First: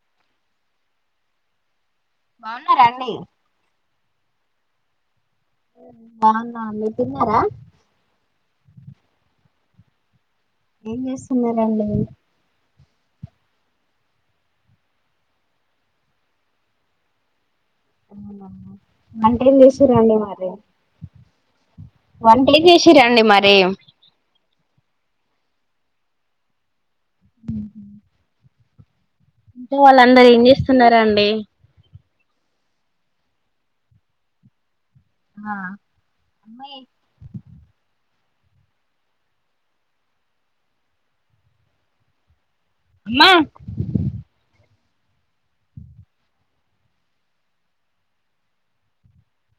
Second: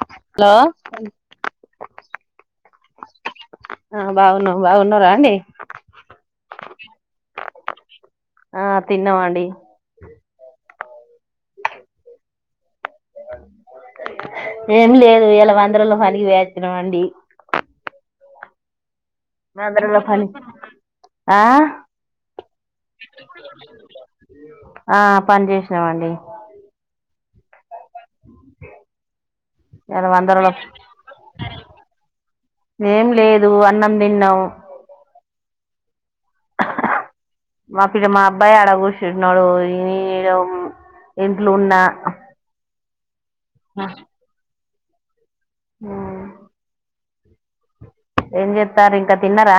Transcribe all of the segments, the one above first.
Hello బాగున్నారాండి బాగున్నారాండి బాగున్నా మీర్ తిన్నారా ఆ తిన్నవండి ఏం చేస్తున్నరండి ఏం లేదు ఈయాల వందల్లో పనికి పోయచ్చిన మండి. అన్నా వంటేమ్ చేసిరండి పని మరి, ఆ వంటేమ్ చేసిరండి మరి ఆ పని చేసినమండి. ఉ [unintelligible] ఇలా వాళ్ళందర ఏం వందరలో చేస్తున్నారా అండి ఏం లేదు అన్నం తిన్నాం ఆ మా అమ్మాయి [unintelligible] అబ్బాయి అడ కూర్చున్నాడు ఈ ఇంట్లో ఉన్నా అమ్మా ఏం చెస్తారు ఇంకా తిన్నరా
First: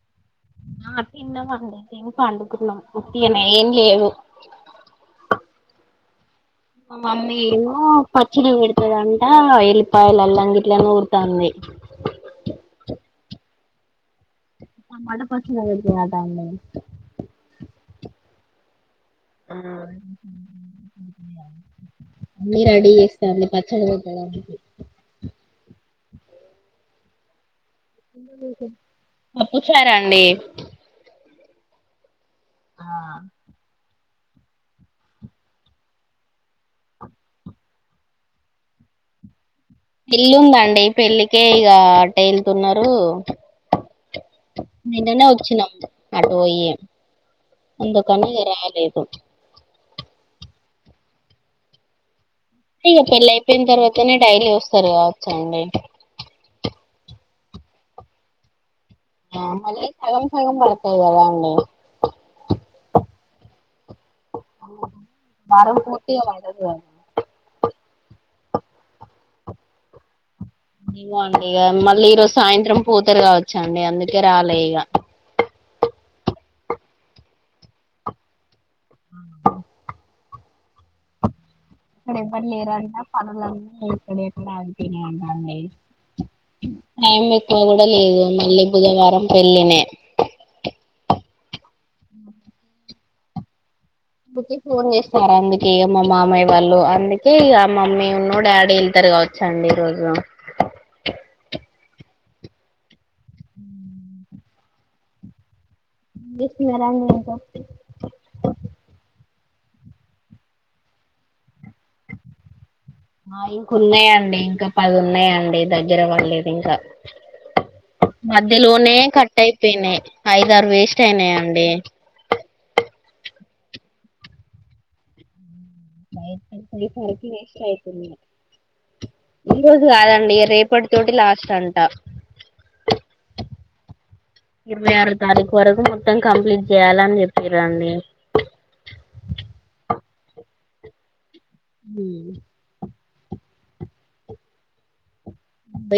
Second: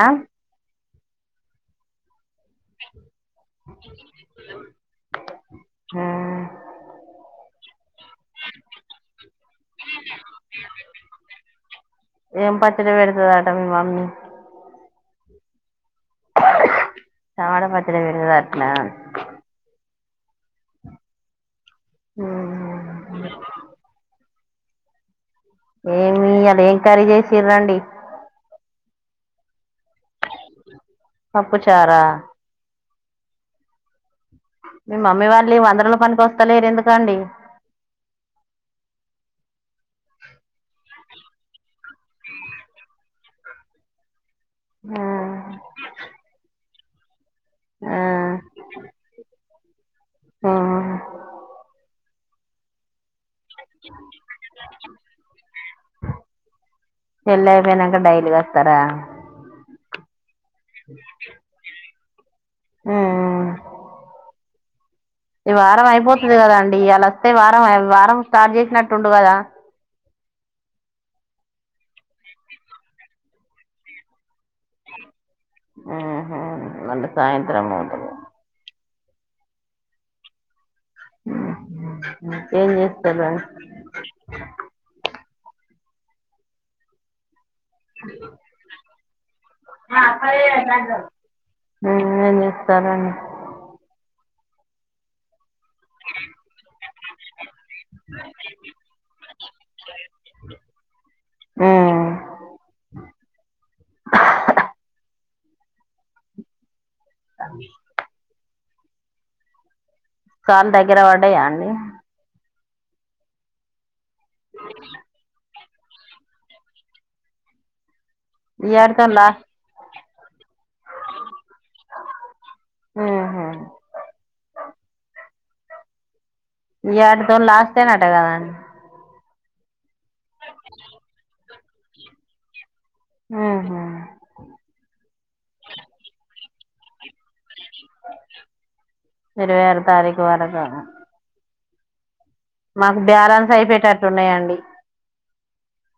ఆ తిన్నమండి తి పండుకున్నాం [unintelligible] ఏం లేవు ఆ మా మమ్మీ ఏమో పచ్చడి పెడతుదంట ఎల్లిపాయల అల్లంగిట్లనే నూరుతంది ఏం [unintelligible] టామాట పచ్చడి పెడతదట అండి టమాట పచ్చడి పెడతాధంటన ఇ అన్నీ రెడి చేస్తా అంది పచ్చడి [unintelligible] ఏమి ఈయల ఏం కర్రీ చేసిర రండి పప్పు చారు అండి పప్పు చార ఆ మీ మమ్మీ వాళ్ళే వందరోల పనికొస్తలేరు ఎందుకండి పెళ్ళుందండి పెళ్ళికే ఇగ టే ఎళ్తున్నరు ఆ నిన్ననే వచ్చినాము అటు పొయ్యి ఆ అందుకని ఇగ రాలేదు ఆ తిగ పెళ్ళై పొయిన తర్వాతనే డైలీ వస్తారు కావచ్చండి పెళ్ళైయిపోయినాంక డైలీ వస్తారా ఆ మళ్ళీ సగం సగం పడతాయి కదా అండి స్ ఉమ్ ఆ ఈ వారం అయిపోతుంది కదాండి ఈయల వస్తే వారం స్టార్ట్ చేసినట్టుండు కదా ఇగో అండి ఇక మళ్ళీ ఈ రోజు సాయంత్రం పోతారు కావచ్చండి అందుకే రాలే ఇక మళ్ళీ సాయంత్రం పోతారు ఆ ఇక్కడ ఎవ్వరు ఏం లేరంట చేస్తారు పనులన్నీ ఎక్కడిఅక్కడ ఆగిపోయినయంట అండి నాంబిక్ పో కూడా లేదు మళ్ళీ బుధవారం పెళ్ళినే స్నానం చేస్తారని ఊరికే ఫోన్ చేస్నారా అండి ఎమ్మో మావయ్య వాళ్ళు అందుకే ఇగ మమ్మీ ఉన్నూ డాడీ వెళ్తరు కావచ్చండి ఈ రోజు హా బిస్ మ్యా జాంగ్రీ ఏసా కాల్ దగ్గర పడ్డాయా అండి నాయికున్నాయ అండి ఇంక పదున్నాయ్ అండి దగ్గర పడలేదు ఇంకా ఈ మధ్యలోనే ఏటితోని కట్ లాస్ట్ అయిపోయినయ్ ఐదారు వేస్ట్ అయినాయండి ఆహా సరికి ఇయాటితోని వేస్ట్ లాస్టేనట అయితుంది కదండ్ ఈ రోజ్ జు కాదండి రేపటి తోటి లాస్ట్ అన్ ట ఉహు ఇరవై ఆరో తారీక్ వరకు మొత్తం కంప్లీట్ జేయలన్ జెప్ ఇరవై ఆరు తారీక్ త్వరగా ఉ నాకు బ్యారన్స్ అయిపేటటున్నాయండి అ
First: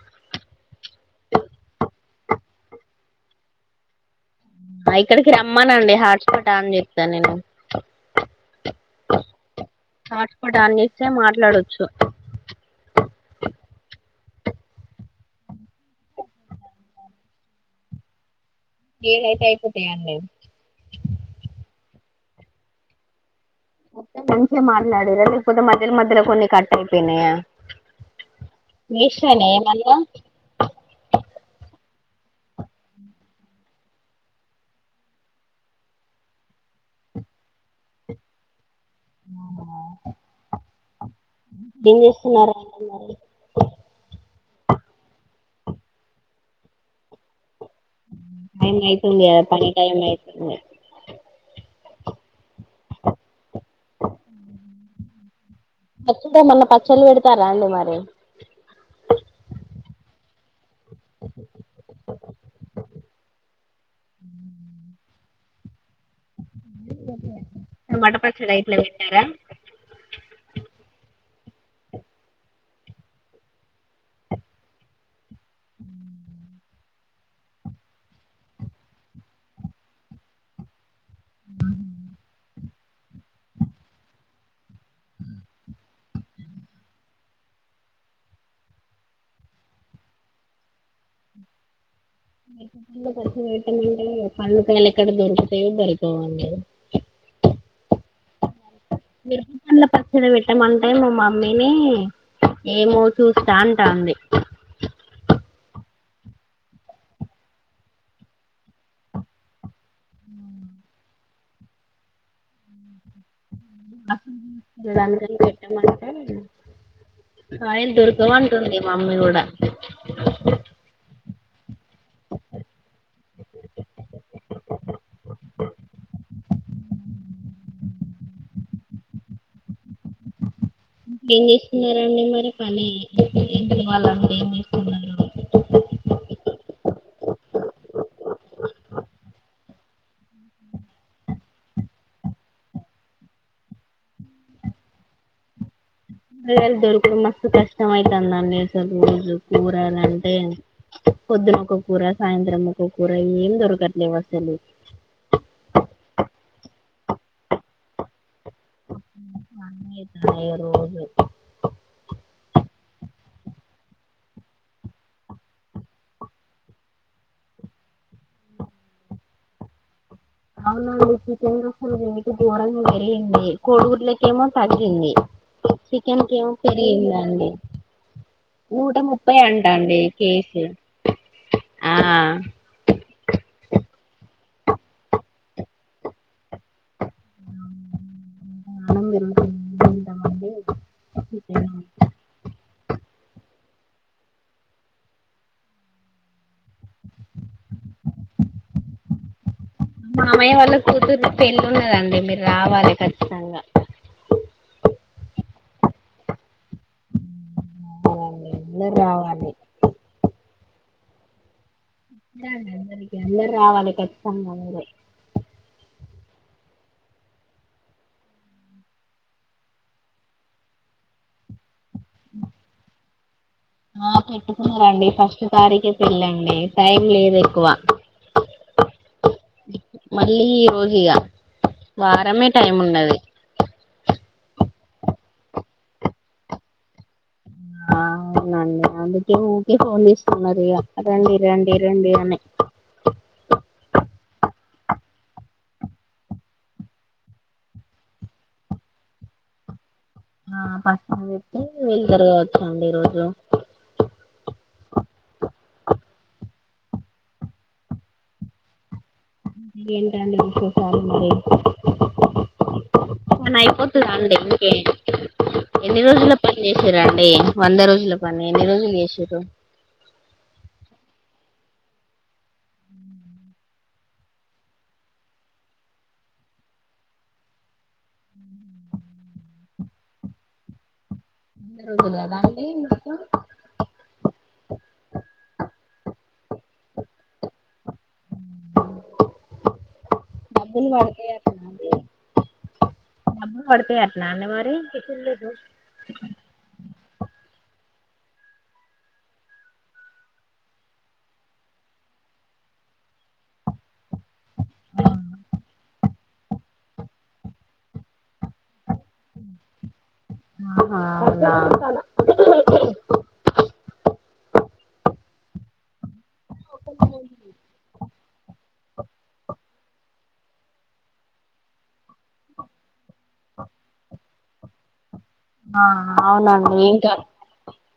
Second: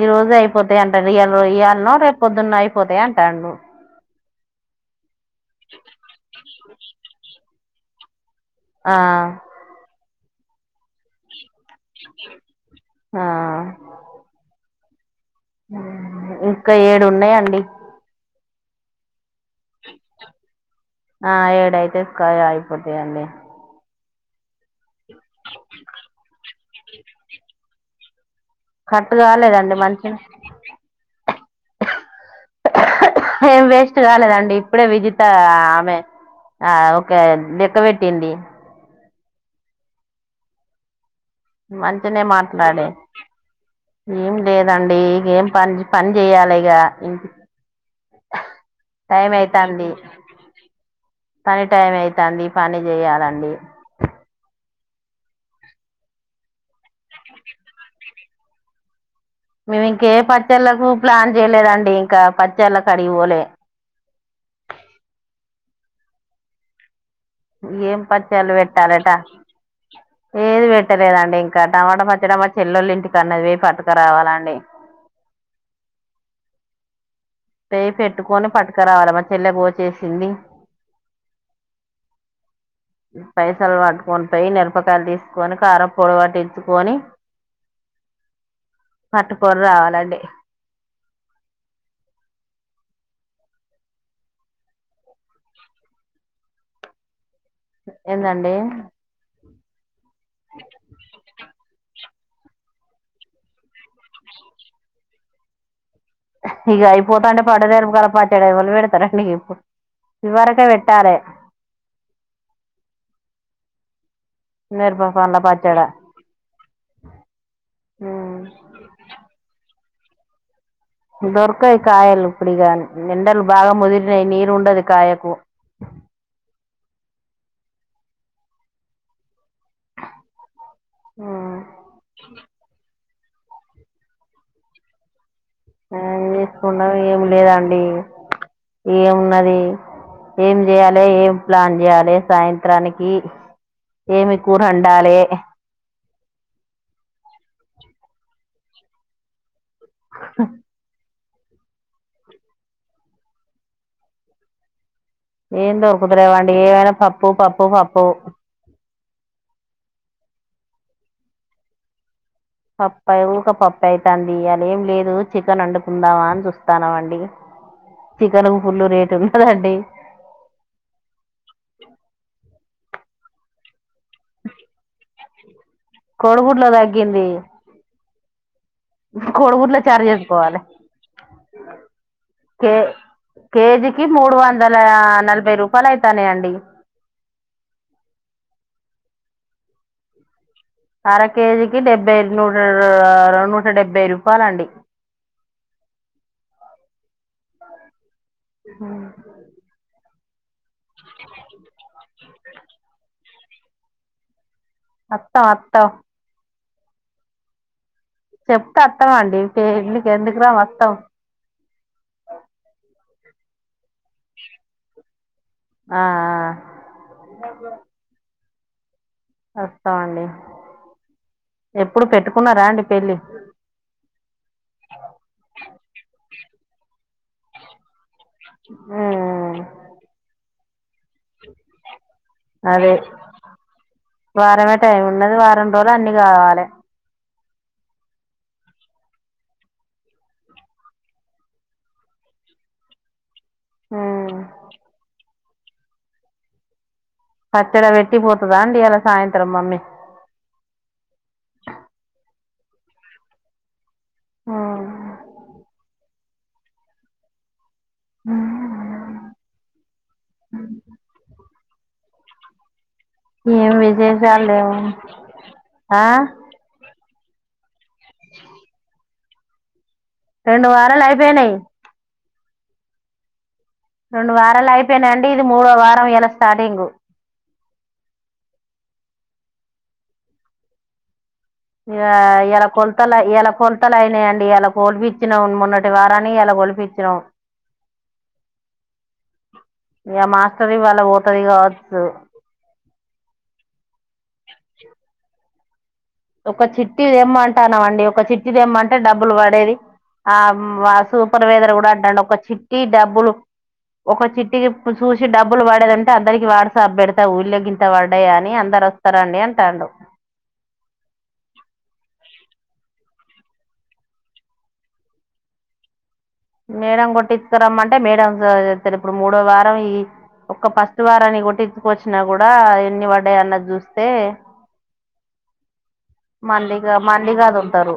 ఈ రోజే అయిపోతాయాంట రియారో ఇయాల్నో రేప్ పొద్దున్న అయిపోతాయి అంటాడు అయ్ ఇక్కడికి రమ్మనండి హాట్పాట్ అన్ జే తా నేను ఆ హాట్పాట్ అన్ చేస్తే మాట్లాడోచ్ ఆ ఇంకా ఏడు ఉన్నాయండి యే టైపోతాయా అండవి కా ఆయిపోతాయాండీ మంచిగా మాట్ ట్లాడిరా లేకపోతే మధ్యలో మధ్యలో కొన్ని కట్ అయిపెనయా కక్ట్ కాలేదండి మంచిన్ ఏం వేస్ట్ కాలేదండి ఇప్పుడే విజిత ఆమె ఆ ఒకే అంది క్క పెట్టింది [unintelligible] ఏం మంచినే చేస్తున్నారండి మాట్లాడే మరి ఏం లేదండి ఇంగేం పన్ పన్ జెయాలే ఇగ్ గా ఇంక్ టైమ్ అయితుంది ఆ పని టైమ్ అయితుంది పని టైం అయితంది పని జేయాలండి [unintelligible] మన పచ్ చలి పెడతర అండి మరి మేము ఇంక ఏ పచ్చల్ల ఉ ప్లాన్ చేయలేదండి. ఇంకా పచ్చళ్ళ కడికిపోలే ఏం టమాటా పచ్చలు పచ్చడి ఇట్లా పెట్టాలట పెట్టారా ఏది పెట్టలేదండి ఇం క టమాట పచ్చడ మా చెల్లోలు ఇంటికనేది పట్టక రావాలండి పే పెట్టుకొని పట్కరావాల మా చెల్లెపో చేసింది హ్మ్ పైసలు పట్టుకొని పోయి మిరపకాయలు తీసుకొని కారం పొడ పట్టించుకొని పట్టుకొనీ రావాలండి. పండుకయలు ఎక్కడ దొరుకుతాయో దొరకవో మీరు ఎంతంటడి మిరపపండ్ల పెట్టమంటే మా మమ్మీని ఏమో చూస్తా అంటాంది ఇక అయిపోతా అంటే పాడదేరపు కాల పట్టేడ వాల్ళు పెడతారడి నీకు ఇప్పుడు ఇదవరకే పేట్టాలి మిరప దానికని పండ్ల పచ్చడ పెట్టామంటే కాయలు దొరకవు అంటుంది మమ్మీ కూడా [inaudible] దొరకయ్ కాయలు ఇప్పుడు ఇగా న్ ఎండలు బాగా ముదిరినయ్ నీరు ఉండదు కాయకు ఏం చేసుకున్నార అండి మరి పని ఏం ఇవాలంటడి ఏం వేసుకున్నారు. కాయలు తీసుకున్న ఎం లేదండి ఏమున్నది ఏం చేయాలి ఏం ప్లాన్ చేయాలే సాయంత్రానికి ఏమి కూరండాలే కురగాయాలు దొరుకుడు మస్త్ కష్టం ఐతది అండి రోజు కూరగాయలంటే పొద్దునొక్క కూర సాయంత్రం ఒక ఒక్క కూర ఏం దొరకట్లే అసలు ఏం దొరుకుత లేవండి ఏమైనా పప్పు పప్పు పప్పు ఇగ రోజు పప్పా ఊకె పప్పు అయితది యియాలా ఏం లేదు చికెన్ వండుకుందామా అని చూస్తాన్నామండి చికెన్ కు ఫుల్లు రేటు ఉన్నదండి చికెన్ రేట్లు గోరంగా ఉన్నాయి ఏంది కోడిగు ఇలకేమో తగ్గింది చికెన్ కెమో కోడిగుడ్లో తగ్గింది పెరిగిందాండి నూట ముప్పై అంటా కోడిగుడ్లో అండి చారు చేసుకోవాలి కేజీ ఆ కే కేజీకి మూడు వందల నలభై రూపాయలు అయితన్నాయి అండి ప్రాణం పెరుగుతుంది తింటామండి అర చికెన్ కేజీకి డెబ్బై నూట ఆ నూట డెబ్బై రూపాయల అండి ఉ మావయ్య వా కూతురిది పెళ్లి ఉన్నదండి రావాలే ఖచ్చితంగా వత్తం వత్త అవునండి చెప్తే అందరు వస్తామండి రావాలి ఇంటికి ఎందుకు రా వతమ్ ఇగ రావాలి పెట్టుకొన్ మీరే ఆ వస్తా అండి ఎప్పుడు పెట్టుకున్నారా అండి పెళ్ళి ఆ పెట్టుకున్నారండి ఫస్ట్ తారీకె పెళ్ళండి టైం లేదు ఎక్కువ ఆ మళ్ళీ ఇగ వారమే టైమ్ అదే ఉన్నది. వారమే టైం ఉన్నది వారం రోజులు అన్ని కావాలే ఆ అవునండి అందుకే ఊకే ఫోన్ చేస్తున్నారు. ఇగా రండి రండి రండి అని ఆ పచ్చడ వేట్టిపోతదా అండి ఇయాలా సాయంత్రం మమ్మీ ఆ ప వెళ్తారు కా అండి ఈరోజు ఆ హ ఏంటండి విశేషాలు మరి పని ఏం అయిపోతద అండి విశేషాలు ఇంకే లేవు ఎన్ని ఆ రోజుల్లో పని చేసిరా అంటే వంద రోజు ఇలా పని ఎన్ని రోజులు చేసిరు తో రెండు వారాలు అయిపోయినయి రెండు వారాలు అయిపోయినా అండి ఇది మూడో వారం ఇలా స్టార్టింగ్ వంద రోజులు కదా ఇయల అండి కొలతలు మొత్తం అయి ఇయల కొలతలు అయినాయండి ఇయాలా కోల్పిచ్చిన మొన్న ఎటు కారని ఇయల కోల్పిచినం ఇగా మాస్టర్ డబ్బులు ఇవాళ పడతాయి పోతది అట్లా కావచ్చు డబ్బులు వాడుతాయి అట్ నానే మరి టిఫిన్ లేదు ఒక చిట్టి తెమ్మంటానం అండి ఒక చిట్టి తేమ్మంటే డబ్బులు వడేది ఆ సూపర్వైజర్ కూడా అంటండు ఒక చిట్టి డబ్బులు ఒక చిట్టి ఇగ ఇప్పుడు చూసి డబ్బులు పడదని అందరికి వాట్సాప్ బెడతా ఊళ్ళో గింత వడ్డాయాని ని అందరు వస్తారండి అంటాడు నా తాన మేడం కొట్టిచ్ కరమ్మంటే మేడం టెన్ ఇప్పుడు మూడో వారం ఈ ఒక్క ఫస్ట్ వారాన్ని కొట్టించుకొచ్చినా కూడా ఎన్ని పడ్డాయి అన్నది జుస్తే ఆ అవునండి ఏం కాదు మందిగా వదులుతారు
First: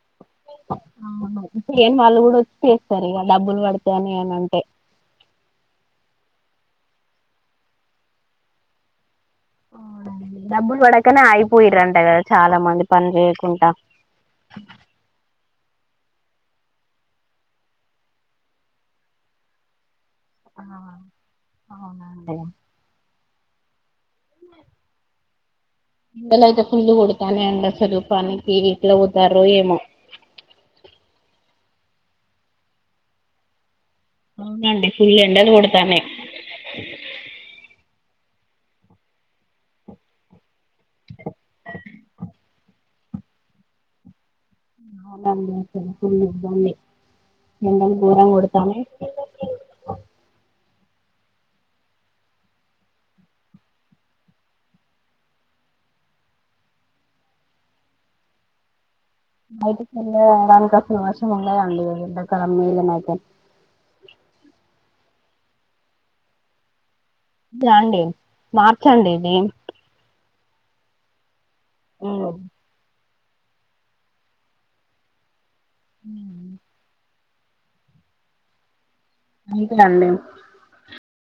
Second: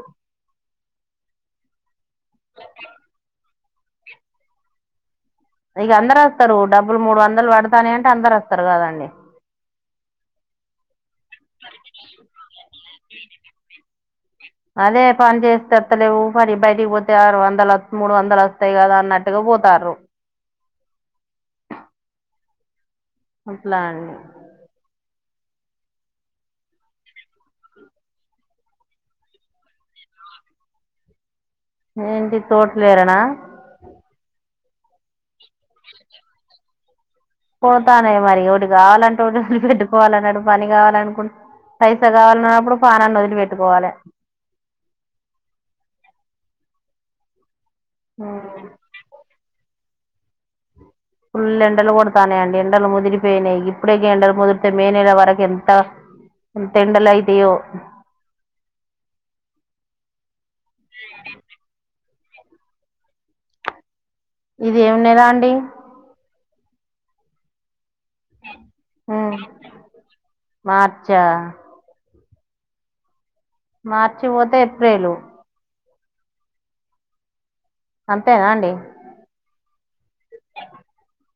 అవును సేమ్ వాళ్ళు కూడా వచ్చి చేస్తారు ఇగా డబ్బులు వడు జని అనీ అంటే ఇక అందరు వస్తారు డబ్బులు మూడు వందలు పడుతున్నాయి అంటే అందరు వస్తారు కదండి అవును అండి డబ్బులు పడకనే అయిపోయిరంట కదా చాలా మంది పని చే కుంటా అదే పని చేస్తారు అలేవు మరి బయటికి పోతే ఆరు వందలు మూడు వందలు వస్తాయి కదా అన్నట్టుగా పోతారు ఆ అవునండి అప్పులా అండి ఎండలు అయితే ఫుల్లు కొడతాన్నాయి అండి అసలు పనికి ఎట్లా పోటార్రో ఏమో ఏంటి తోటలేరనా అవునండి ఫుల్ ఎండలు కొడుతున్నాయి పోతానే మరి ఒటి కావాలంటే ఒటి పెట్టుకోవాలన్నాడు పని కావాలనుకుం పైసా కావాలన్నప్పుడు పనాన్ని వదిలి వేట్టు కోవాలే అవునండి సిరి సిరి విధుంది ఎండలు గోరంగా కొడుతున్నాయి ఫుల్ ఎండలు కొడతానే అండి ఎండలు ముదిరిపోయినాయి ఇప్పుడేకి ఎండలు ముదిరితే మే నెల వరకు ఎంత ఎంత ఎండలు అవుతాయో బయట చల్లగా అవడానికి అసలు వర్షం ము అడి క ఏదనా అయితే ఇది ఏమున్నాదా అండి అండి మార్చి అండి ఇది మార్చా ఆ మార్చి పోతే ఏప్రిల్ హ్మ్మ్ అంతేనా అండి అంతేనండి